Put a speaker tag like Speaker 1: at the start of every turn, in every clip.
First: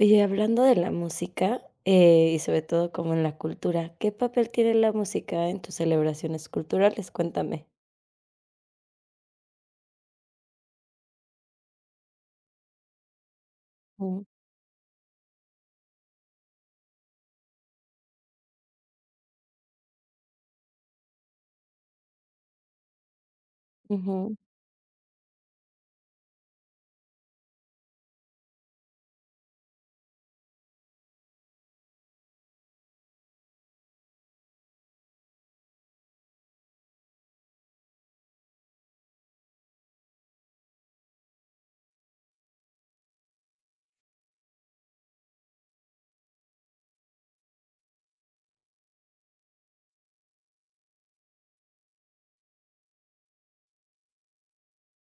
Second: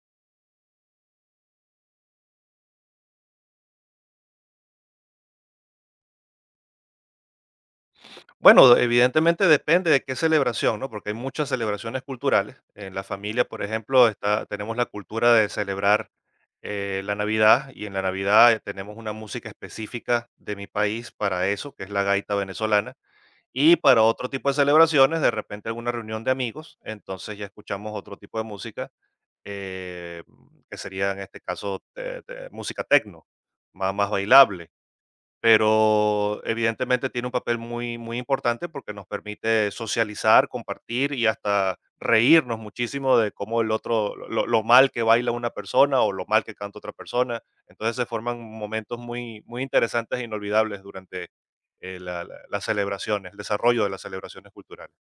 Speaker 1: Oye, hablando de la música, y sobre todo como en la cultura, ¿qué papel tiene la música en tus celebraciones culturales? Cuéntame.
Speaker 2: Bueno, evidentemente depende de qué celebración, ¿no? Porque hay muchas celebraciones culturales. En la familia, por ejemplo,
Speaker 1: Mm.
Speaker 2: está, tenemos la cultura de celebrar la Navidad, y en la Navidad tenemos una música específica de mi país para eso, que es la gaita venezolana. Y para otro
Speaker 1: Ujú.
Speaker 2: tipo de celebraciones, de repente alguna reunión de amigos, entonces ya escuchamos otro tipo de música, eh, que sería en este caso música tecno, más bailable, pero evidentemente tiene un papel muy, muy importante porque nos permite socializar, compartir y hasta reírnos muchísimo de cómo el otro, lo mal que baila una persona o lo mal que canta otra persona. Entonces se forman momentos muy, muy interesantes e inolvidables durante las celebraciones, el desarrollo de las celebraciones culturales.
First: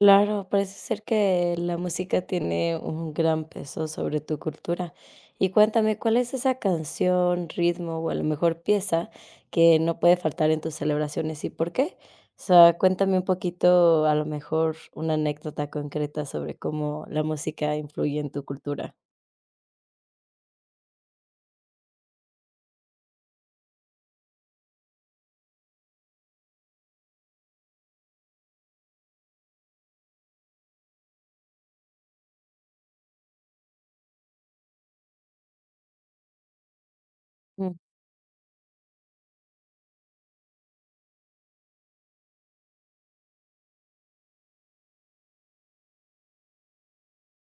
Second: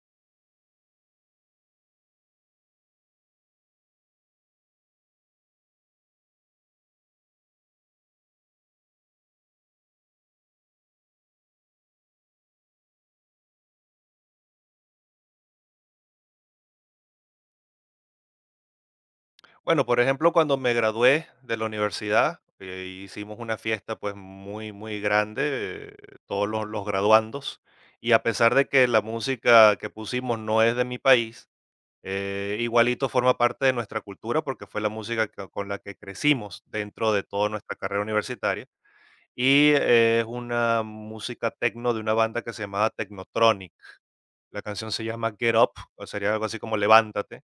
Speaker 1: Claro, parece ser que la música tiene un gran peso sobre tu cultura. Y cuéntame, ¿cuál es esa canción, ritmo o a lo mejor pieza que no puede faltar en tus celebraciones y por qué? O sea, cuéntame un poquito, a lo mejor una anécdota concreta sobre cómo la música influye en tu cultura.
Speaker 2: Bueno, por ejemplo, cuando me gradué de la universidad, hicimos una fiesta, pues, muy, muy grande, todos los graduandos, y a pesar de que la música que pusimos no es de mi país, igualito forma parte de nuestra cultura porque fue la música con la que crecimos dentro de toda
Speaker 1: Mm,
Speaker 2: nuestra carrera universitaria, y es una música tecno de una banda que se llamaba Technotronic. La canción se llama Get Up, o sería algo así como Levántate,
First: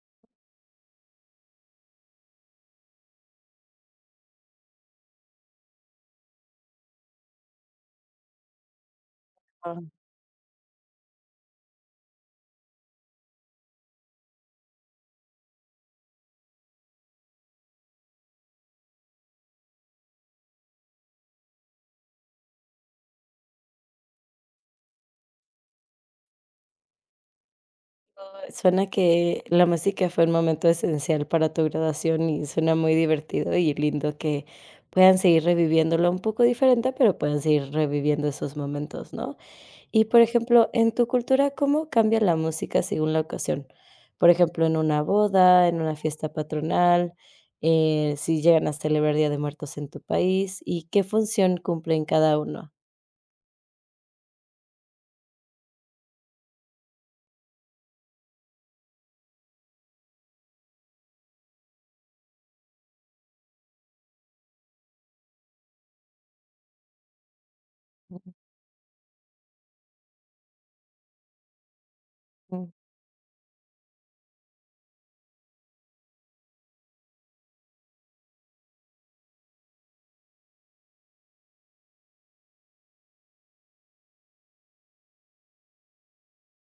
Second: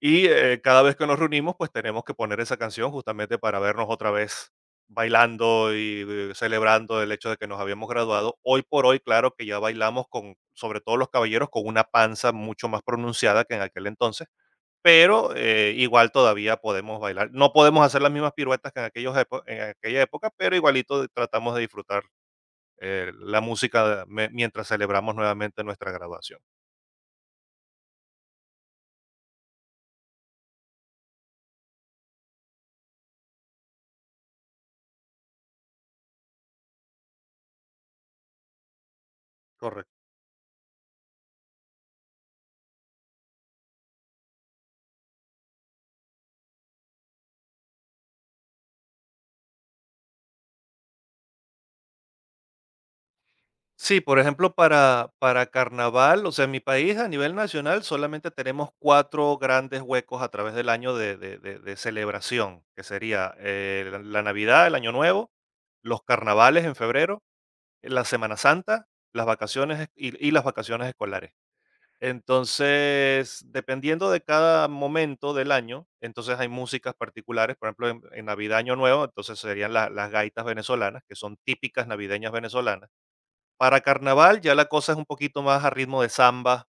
Speaker 2: y, cada vez que nos reunimos, pues tenemos que poner esa canción justamente para vernos otra vez bailando y celebrando el hecho de que nos habíamos graduado. Hoy por hoy, claro que ya
Speaker 1: claro.
Speaker 2: bailamos con, sobre todo los caballeros, con una panza mucho más pronunciada que en aquel entonces, pero, igual todavía podemos bailar. No podemos hacer las mismas piruetas que en aquellos epo en aquella época, pero igualito tratamos de disfrutar la música me mientras celebramos nuevamente nuestra graduación.
Speaker 1: Suena que la música fue un momento esencial para tu graduación y suena muy divertido y lindo que puedan seguir reviviéndolo un poco diferente, pero puedan seguir reviviendo esos momentos, ¿no?
Speaker 2: Correcto.
Speaker 1: Y, por ejemplo, en tu cultura, ¿cómo cambia la música según la ocasión? Por ejemplo, en una boda, en una fiesta patronal, si llegan a celebrar Día de Muertos en tu país, ¿y qué función cumplen cada uno?
Speaker 2: Sí, por ejemplo, para carnaval, o sea, en mi país a nivel nacional solamente tenemos cuatro grandes huecos a través del año de, de celebración, que sería la Navidad, el Año Nuevo, los carnavales en febrero, la Semana Santa, y las vacaciones escolares.
Speaker 1: Mm.
Speaker 2: Entonces, dependiendo de cada momento del año, entonces hay músicas particulares, por ejemplo, en Navidad, Año Nuevo, entonces serían las gaitas venezolanas, que son típicas navideñas venezolanas. Para carnaval, ya la cosa es un poquito más a ritmo de samba,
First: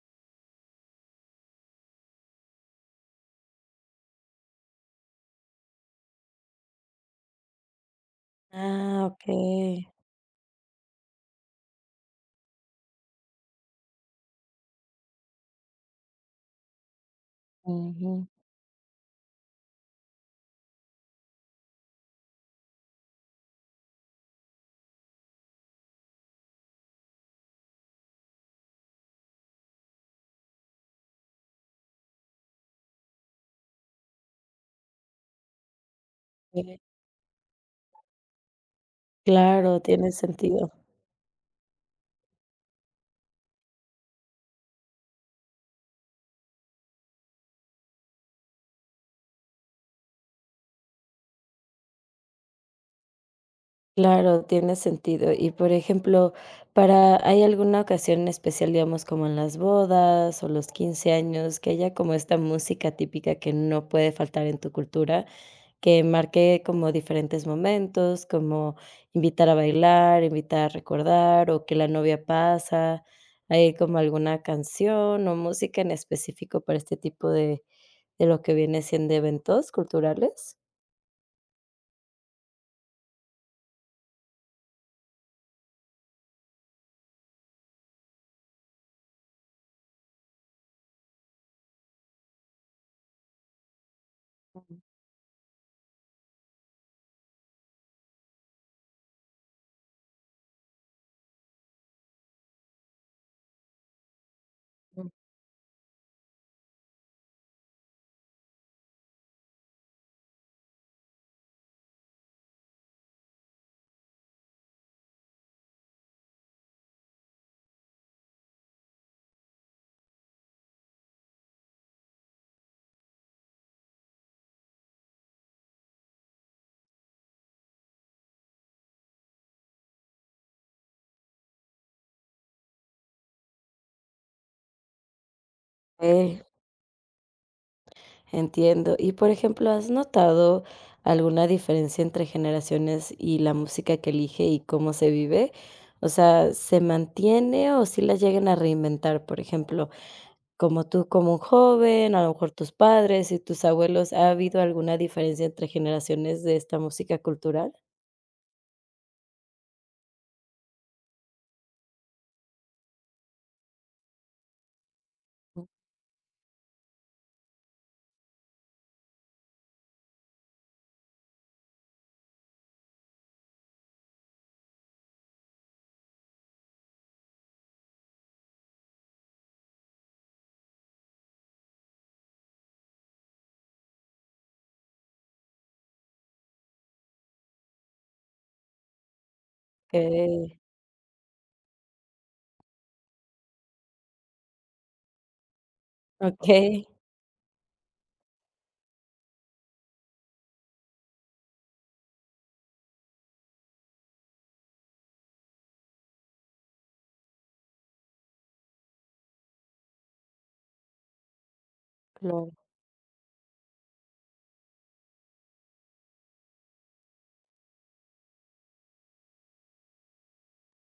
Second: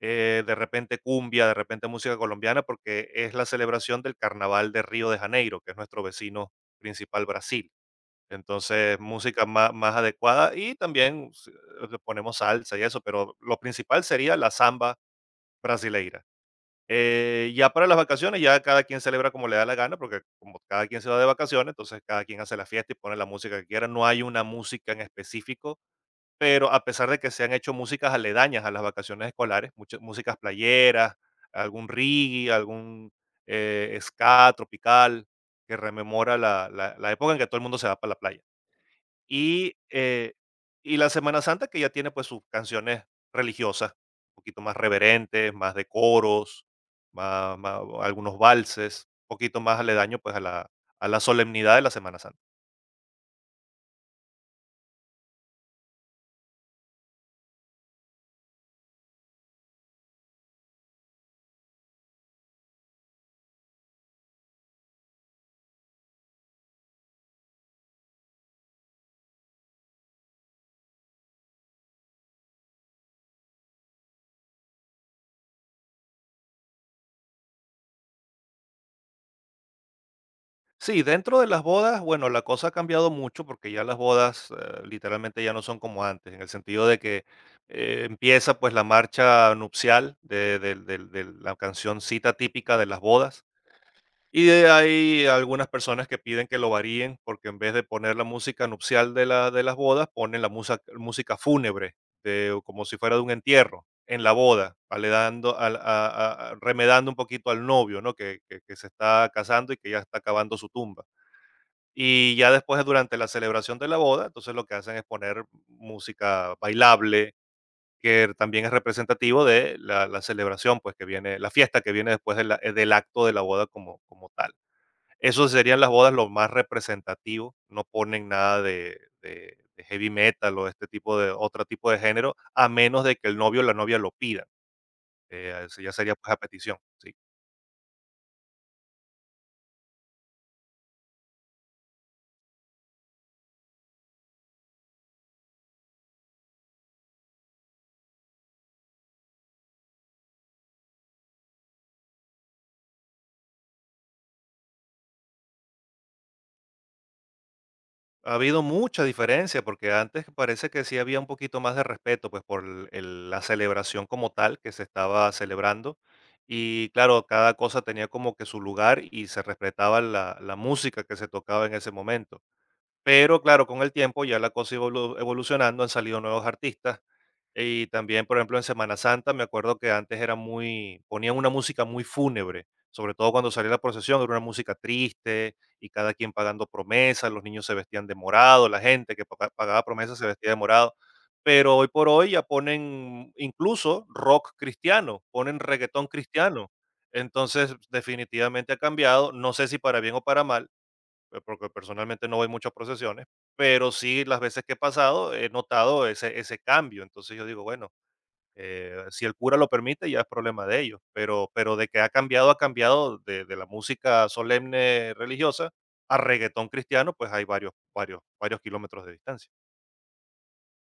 Speaker 2: de repente cumbia, de repente música colombiana, porque es la celebración del carnaval de Río de Janeiro, que es nuestro vecino principal, Brasil. Entonces,
Speaker 1: Ah, okey.
Speaker 2: más adecuada, y también le ponemos salsa y eso, pero lo principal sería la samba brasileira. Ya para las
Speaker 1: Ujú.
Speaker 2: vacaciones, ya cada quien celebra como le da la gana, porque como cada quien se va de vacaciones, entonces cada quien hace la fiesta y pone la música que quiera. No hay una música en específico, pero a pesar de que se han hecho músicas aledañas a las vacaciones escolares, muchas músicas playeras, algún reggae, algún, ska tropical, que rememora la
Speaker 1: Tiene-
Speaker 2: la la época en que todo el mundo se va para la playa. Y,
Speaker 1: Claro, tiene
Speaker 2: eh,
Speaker 1: sentido.
Speaker 2: y la Semana Santa, que ya tiene, pues, sus canciones religiosas, un poquito más reverentes, más de coros, más má algunos valses, un poquito más aledaño, pues, a la solemnidad de la Semana Santa.
Speaker 1: Claro, tiene sentido. Y por ejemplo, para ¿hay alguna ocasión en especial, digamos, como en las bodas o los 15 años, que haya como esta música típica que no puede faltar en tu cultura, que marque como diferentes momentos, como invitar a bailar, invitar a recordar, o que la novia pasa? ¿Hay como alguna canción o música en específico para este tipo de lo que viene siendo eventos culturales?
Speaker 2: Sí, dentro de las bodas, bueno, la cosa ha cambiado mucho porque ya las bodas, literalmente, ya no son como antes, en el sentido de que empieza, pues, la marcha nupcial de, de la cancioncita típica de las bodas, y de
Speaker 1: Ujú.
Speaker 2: ahí algunas personas que piden que lo varíen porque, en vez de poner la música nupcial de, la, de las bodas, ponen la música fúnebre, de, como si fuera de un entierro en la boda, aledando, al- a- remedando un poquito al novio, ¿no?, que se está casando y que ya está acabando su tumba. Y ya después, durante la celebración de la boda, entonces lo que hacen es poner música bailable, que también es representativo de la celebración, pues que viene, la fiesta que viene después de del acto de la boda como, como tal. Eso serían las bodas, lo más representativo. No ponen nada de, de heavy metal o este tipo de otro tipo de género, a menos de que el novio o la novia lo pidan. Eso ya sería, pues, a
Speaker 1: Ok.
Speaker 2: petición. Sí.
Speaker 1: Entiendo. Y, por ejemplo, ¿has notado alguna diferencia entre generaciones y la música que elige y cómo se vive? O sea, ¿se mantiene o si la llegan a reinventar? Por ejemplo, como tú, como un joven, a lo mejor tus padres y tus abuelos, ¿ha habido alguna diferencia entre generaciones de esta música cultural?
Speaker 2: Ha habido mucha diferencia, porque antes parece que sí había un poquito más de respeto, pues, por el la celebración como tal que se estaba celebrando. Y claro, cada cosa tenía como que su lugar y se respetaba la música que se tocaba en ese momento. Pero claro, con el tiempo ya la cosa ha evolucionando, han salido nuevos artistas. Y también, por ejemplo, en Semana Santa, me acuerdo que antes era muy, ponían una música muy fúnebre, sobre todo cuando salía la procesión, era una música triste y cada quien pagando promesas, los niños se vestían de morado, la gente que pagaba promesas se vestía de
Speaker 1: Okey,
Speaker 2: morado. Pero hoy por hoy ya ponen incluso rock cristiano, ponen reggaetón cristiano.
Speaker 1: okey,
Speaker 2: Entonces, definitivamente ha cambiado, no sé si para bien o para mal, porque personalmente no voy mucho a procesiones, pero sí, las veces que he pasado he notado ese cambio. Entonces yo digo, bueno, si el cura lo permite, ya es problema de ellos, pero de que
Speaker 1: claro.
Speaker 2: ha cambiado de la música solemne religiosa a reggaetón cristiano, pues hay varios, varios, varios kilómetros de distancia.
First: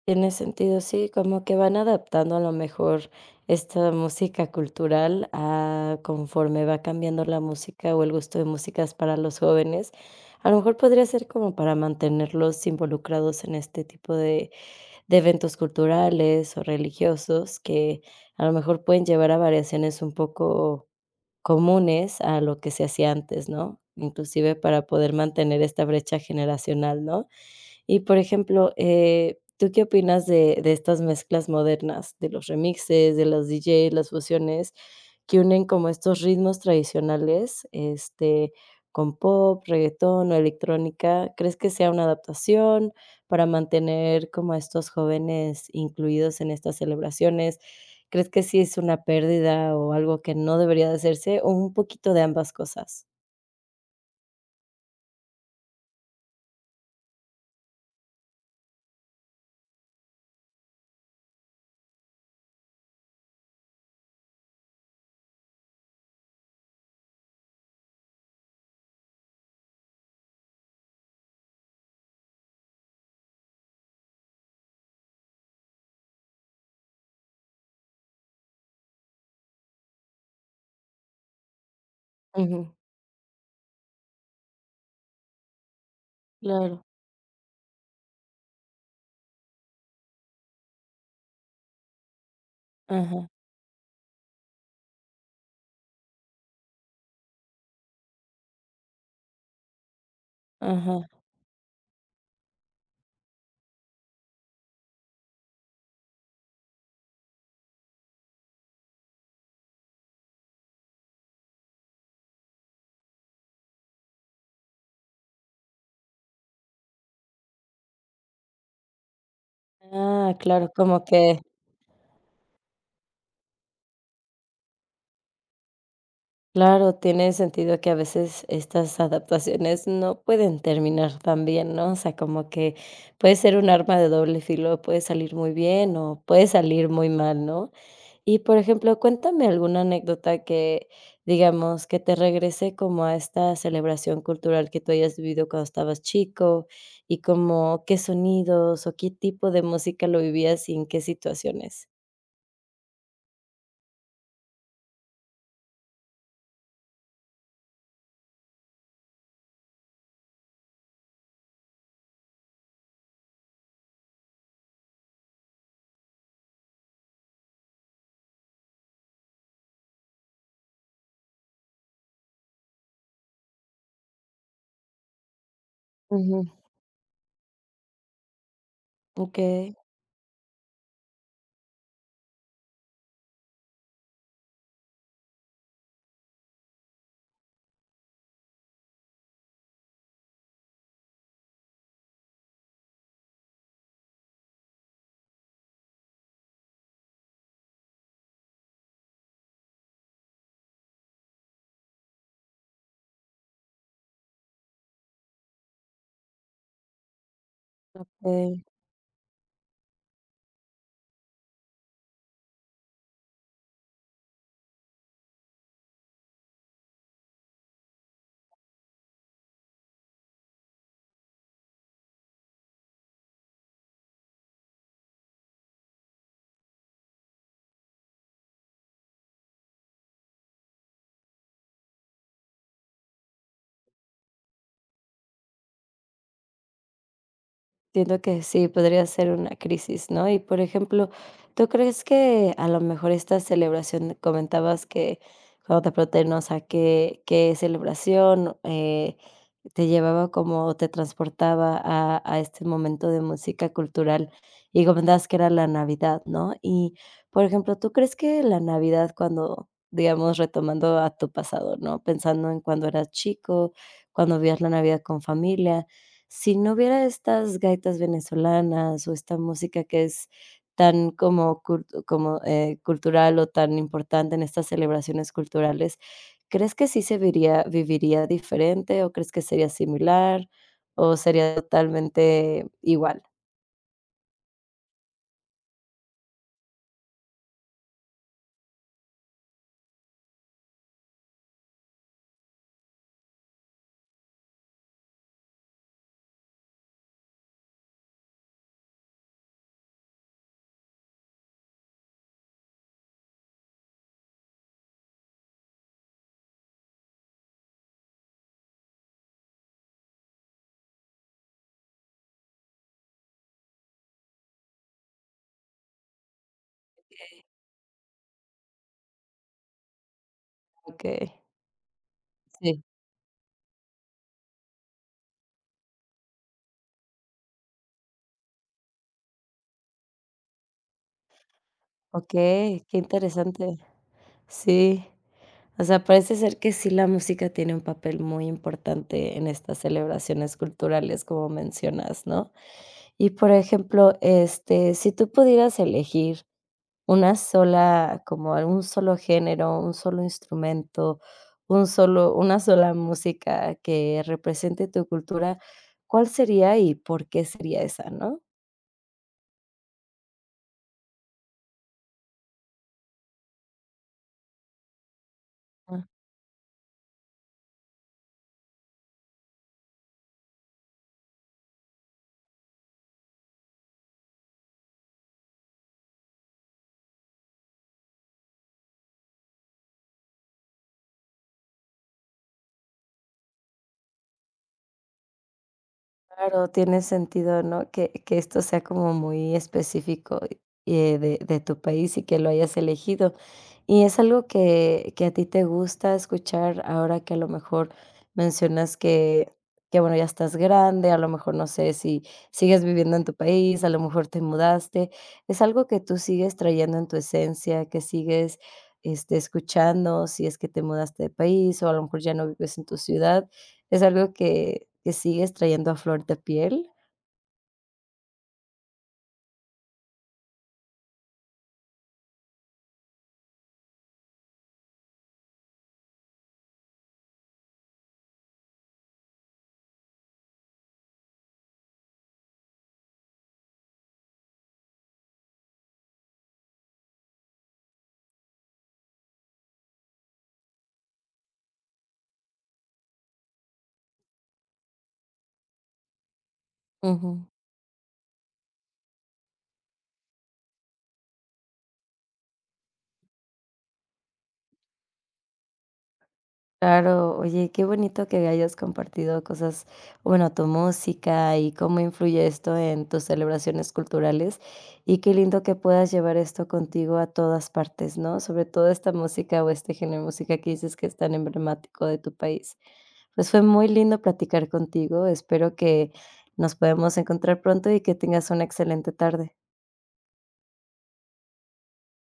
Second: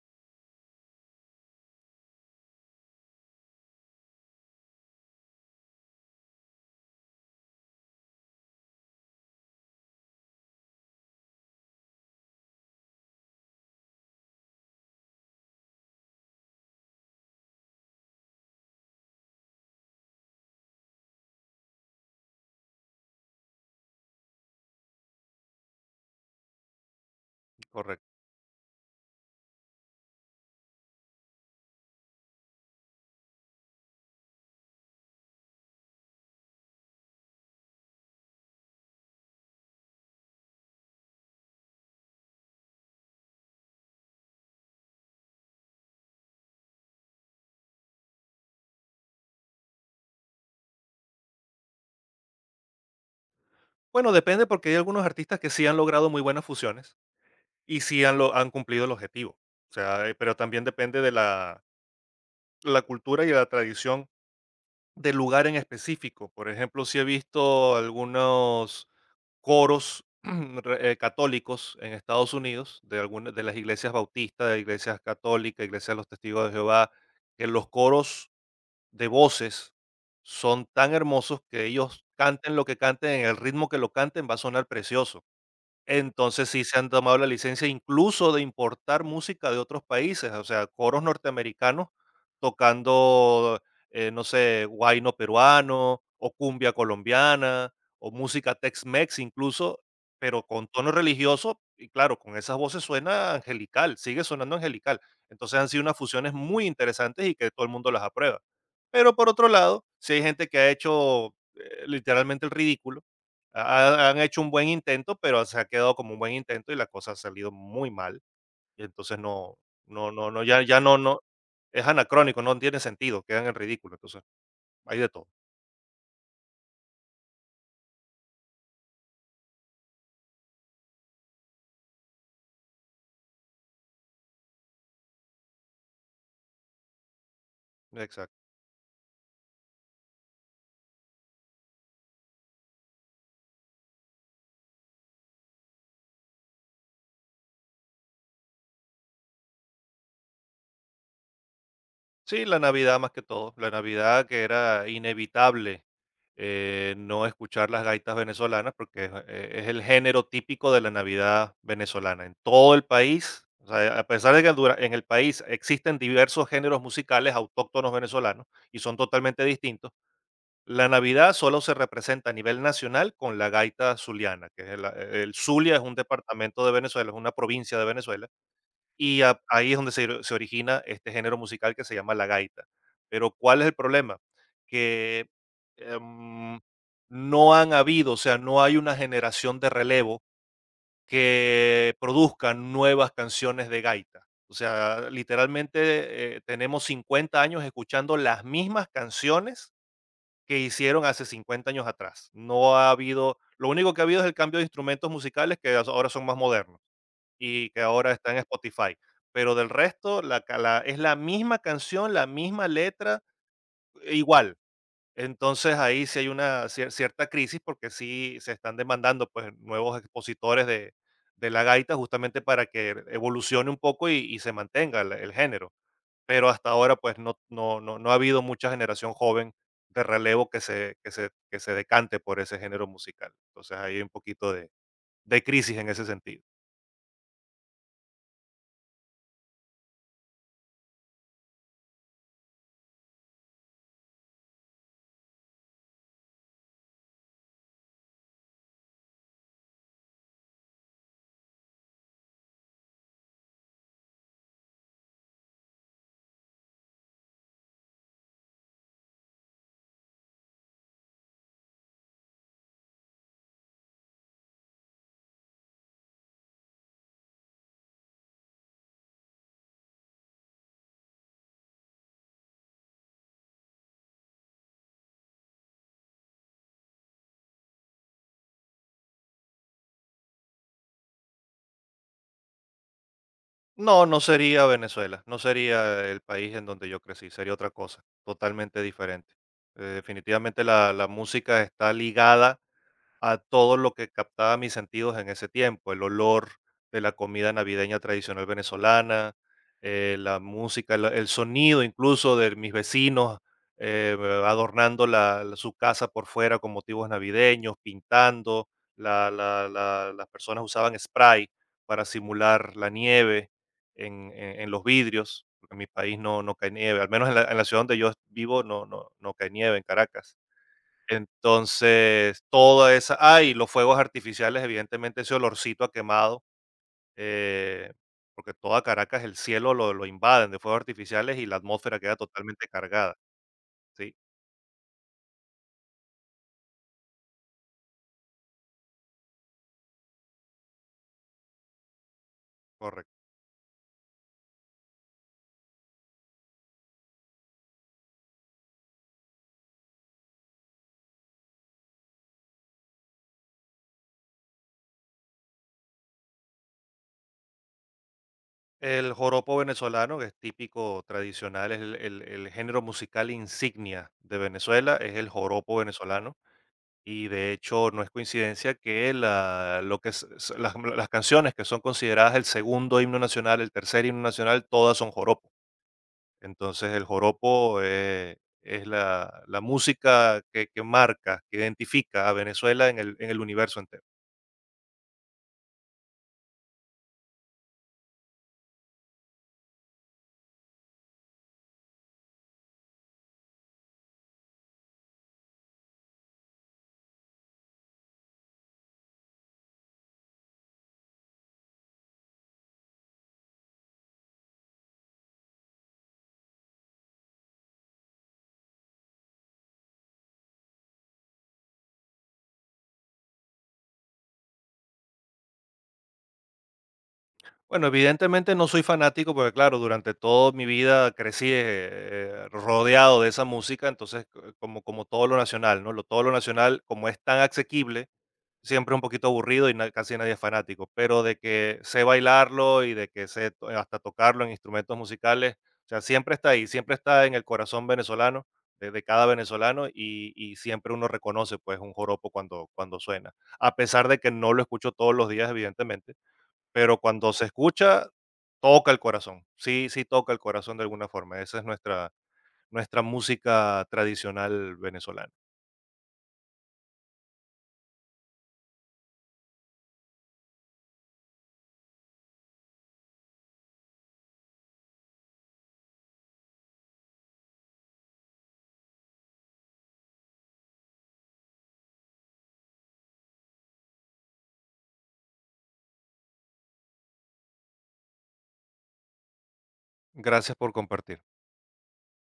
Speaker 1: Tiene sentido, sí, como que van adaptando a lo mejor esta música cultural a conforme va cambiando la música o el gusto de músicas para los jóvenes. A lo mejor podría ser como para mantenerlos involucrados en este tipo de eventos culturales o religiosos que a lo mejor pueden llevar a variaciones un poco comunes a lo que se hacía antes, ¿no? Inclusive para poder mantener esta brecha generacional, ¿no? Y,
Speaker 2: Correcto.
Speaker 1: por ejemplo, ¿tú qué opinas de estas mezclas modernas, de los remixes, de los DJs, las fusiones que unen como estos ritmos tradicionales, este, con pop, reguetón o electrónica? ¿Crees que sea una adaptación para mantener como a estos jóvenes incluidos en estas celebraciones? ¿Crees que sí es una pérdida o algo que no debería de hacerse, o un poquito de ambas cosas?
Speaker 2: Bueno, depende, porque hay algunos artistas que sí han logrado muy buenas fusiones y sí han, lo, han cumplido el objetivo. O sea, pero también depende de la cultura y de la tradición de lugar en específico. Por ejemplo, sí he visto algunos coros católicos en Estados Unidos, de algunas de las iglesias bautistas, de iglesias católicas, iglesias de los testigos de Jehová, que los coros de voces son tan hermosos que ellos canten lo
Speaker 1: Ujú,
Speaker 2: que canten, en el ritmo que lo canten va a sonar precioso. Entonces sí se
Speaker 1: claro.
Speaker 2: han tomado la licencia incluso de importar música de otros países, o sea, coros norteamericanos
Speaker 1: Ajá,
Speaker 2: tocando, no sé, guayno peruano o cumbia colombiana o música Tex-Mex incluso, pero con tono
Speaker 1: ajá.
Speaker 2: religioso y, claro, con esas voces suena angelical, sigue sonando angelical. Entonces han sido unas fusiones muy interesantes y que todo el mundo las aprueba. Pero por otro lado, sí hay gente que ha hecho, literalmente, el ridículo, ha han hecho un buen intento, pero se ha quedado como un buen intento y la cosa ha salido muy mal, y entonces no no no
Speaker 1: Ah,
Speaker 2: no, ya
Speaker 1: claro,
Speaker 2: ya no
Speaker 1: como
Speaker 2: no
Speaker 1: que
Speaker 2: es anacrónico, no tiene sentido, quedan en ridículo, entonces hay de todo.
Speaker 1: Claro, tiene sentido que a veces estas adaptaciones no pueden terminar tan bien, ¿no? O sea, como que puede ser un arma de doble filo, puede salir muy bien o puede salir muy mal, ¿no? Y,
Speaker 2: Exacto.
Speaker 1: por ejemplo, cuéntame alguna anécdota que, digamos, que te regrese como a esta celebración cultural que tú hayas vivido cuando estabas chico y como qué sonidos o qué tipo de música lo vivías y en qué situaciones.
Speaker 2: Sí, la Navidad más que todo, la Navidad que era inevitable, no escuchar las gaitas venezolanas porque es el género típico de la Navidad venezolana en todo el país. O sea, a pesar de en el país existen diversos géneros musicales autóctonos venezolanos y son totalmente distintos, la Navidad solo se representa a nivel nacional con la gaita zuliana, que es el Zulia es un
Speaker 1: Ujú.
Speaker 2: departamento de Venezuela, es una provincia de Venezuela, y
Speaker 1: Ok,
Speaker 2: ahí es donde se origina este género musical que se llama la gaita. Pero ¿cuál es el problema? Que em, no han habido, o sea, no hay una generación de relevo que produzca nuevas canciones de gaita. O sea, literalmente, tenemos 50 años escuchando las mismas canciones que hicieron hace 50 años atrás. No ha habido, lo único que ha habido es el cambio de instrumentos musicales, que ahora son más modernos y que ahora está en
Speaker 1: ok.
Speaker 2: Spotify. Pero del resto, la ca la es la misma canción, la misma letra, e igual. Entonces, ahí sí hay una cierta crisis, porque sí se están demandando, pues, nuevos expositores de la gaita, justamente para que evolucione un poco y se mantenga el género. Pero hasta ahora, pues, no ha habido mucha generación joven de relevo que se decante por ese género musical. Entonces, ahí hay un poquito de crisis en ese sentido.
Speaker 1: Entiendo que sí, podría ser una crisis, ¿no? Y, por ejemplo, ¿tú crees que a lo mejor esta celebración, comentabas que cuando te pregunté, ¿no? O sea, ¿qué, qué celebración te llevaba como, te transportaba a este momento de música cultural? Y comentabas que era la Navidad, ¿no? Y, por ejemplo, ¿tú crees que la Navidad cuando, digamos, retomando a tu pasado, ¿no? Pensando en cuando eras chico, cuando vivías la Navidad con familia. Si no hubiera estas gaitas venezolanas o esta música que es tan como cultu como, cultural o tan importante en estas celebraciones culturales, ¿crees que sí se viría viviría diferente o crees que sería similar o sería totalmente igual?
Speaker 2: No, no sería Venezuela, no sería el país en donde yo crecí, sería otra cosa, totalmente diferente. Definitivamente la música está ligada a todo lo que captaba mis sentidos en ese tiempo, el olor de la comida navideña tradicional venezolana, la música, el sonido incluso de mis vecinos eh, adornando su casa por fuera con motivos navideños, pintando, las personas usaban spray para simular la nieve en, en los vidrios, porque en mi país no, no cae nieve, al menos en en la ciudad donde yo vivo no, no, no cae nieve, en Caracas,
Speaker 1: Okey.
Speaker 2: entonces,
Speaker 1: Sí.
Speaker 2: toda esa ah, y los fuegos artificiales, evidentemente, ese olorcito a quemado, eh, porque toda Caracas, el cielo lo invaden de fuegos artificiales y la atmósfera queda totalmente
Speaker 1: Okey, qué
Speaker 2: cargada.
Speaker 1: interesante.
Speaker 2: Sí,
Speaker 1: Sí, o sea, parece ser que sí la música tiene un papel muy importante en estas celebraciones culturales, como mencionas, ¿no?
Speaker 2: correcto.
Speaker 1: Y, por ejemplo, este, si tú pudieras elegir una sola, como un solo género, un solo instrumento, un solo una sola música que represente tu cultura, ¿cuál sería y por qué sería esa, no?
Speaker 2: El joropo venezolano, que es típico, tradicional, es el género musical insignia de Venezuela, es el joropo venezolano, y de hecho, no es coincidencia que la lo que es s las canciones que son consideradas el segundo himno nacional, el tercer himno nacional, todas son joropo. Entonces el joropo, es la música que marca, que identifica a Venezuela en el universo entero.
Speaker 1: Claro, tiene sentido, ¿no? Que esto sea como muy específico de tu país y que lo hayas elegido. Y es algo que a ti te gusta escuchar ahora que a lo mejor mencionas que, bueno, ya estás grande, a lo mejor no sé si sigues viviendo en tu país, a lo mejor te mudaste. Es algo que tú sigues trayendo en tu esencia, que sigues este, escuchando si es que te mudaste de país o a lo mejor ya no vives en tu ciudad es algo que sigues trayendo a flor de piel.
Speaker 2: Bueno, evidentemente no soy fanático porque, claro, durante toda mi vida crecí, rodeado de esa música, entonces como, como todo lo nacional, ¿no? Lo, todo lo nacional, como es tan asequible, siempre un poquito aburrido y casi nadie es fanático, pero de que sé bailarlo y de que hasta tocarlo en instrumentos musicales, o sea, siempre está ahí, siempre está en el corazón venezolano, de cada venezolano, y siempre uno reconoce, pues, un joropo cuando, cuando suena, a pesar de que no lo escucho todos los días, evidentemente, pero cuando se
Speaker 1: Ujú.
Speaker 2: escucha, toca el corazón. Sí, sí toca el corazón de alguna forma. Esa es nuestra, nuestra música tradicional venezolana.
Speaker 1: Claro, oye, qué bonito que hayas compartido cosas, bueno, tu música y cómo influye esto en tus celebraciones culturales, y qué lindo que puedas llevar esto contigo a todas partes, ¿no? Sobre todo esta música o este género de música que dices que es tan emblemático de tu país. Pues, fue muy lindo platicar contigo, espero que nos podamos encontrar pronto y que tengas una excelente tarde.
Speaker 2: Gracias por compartir.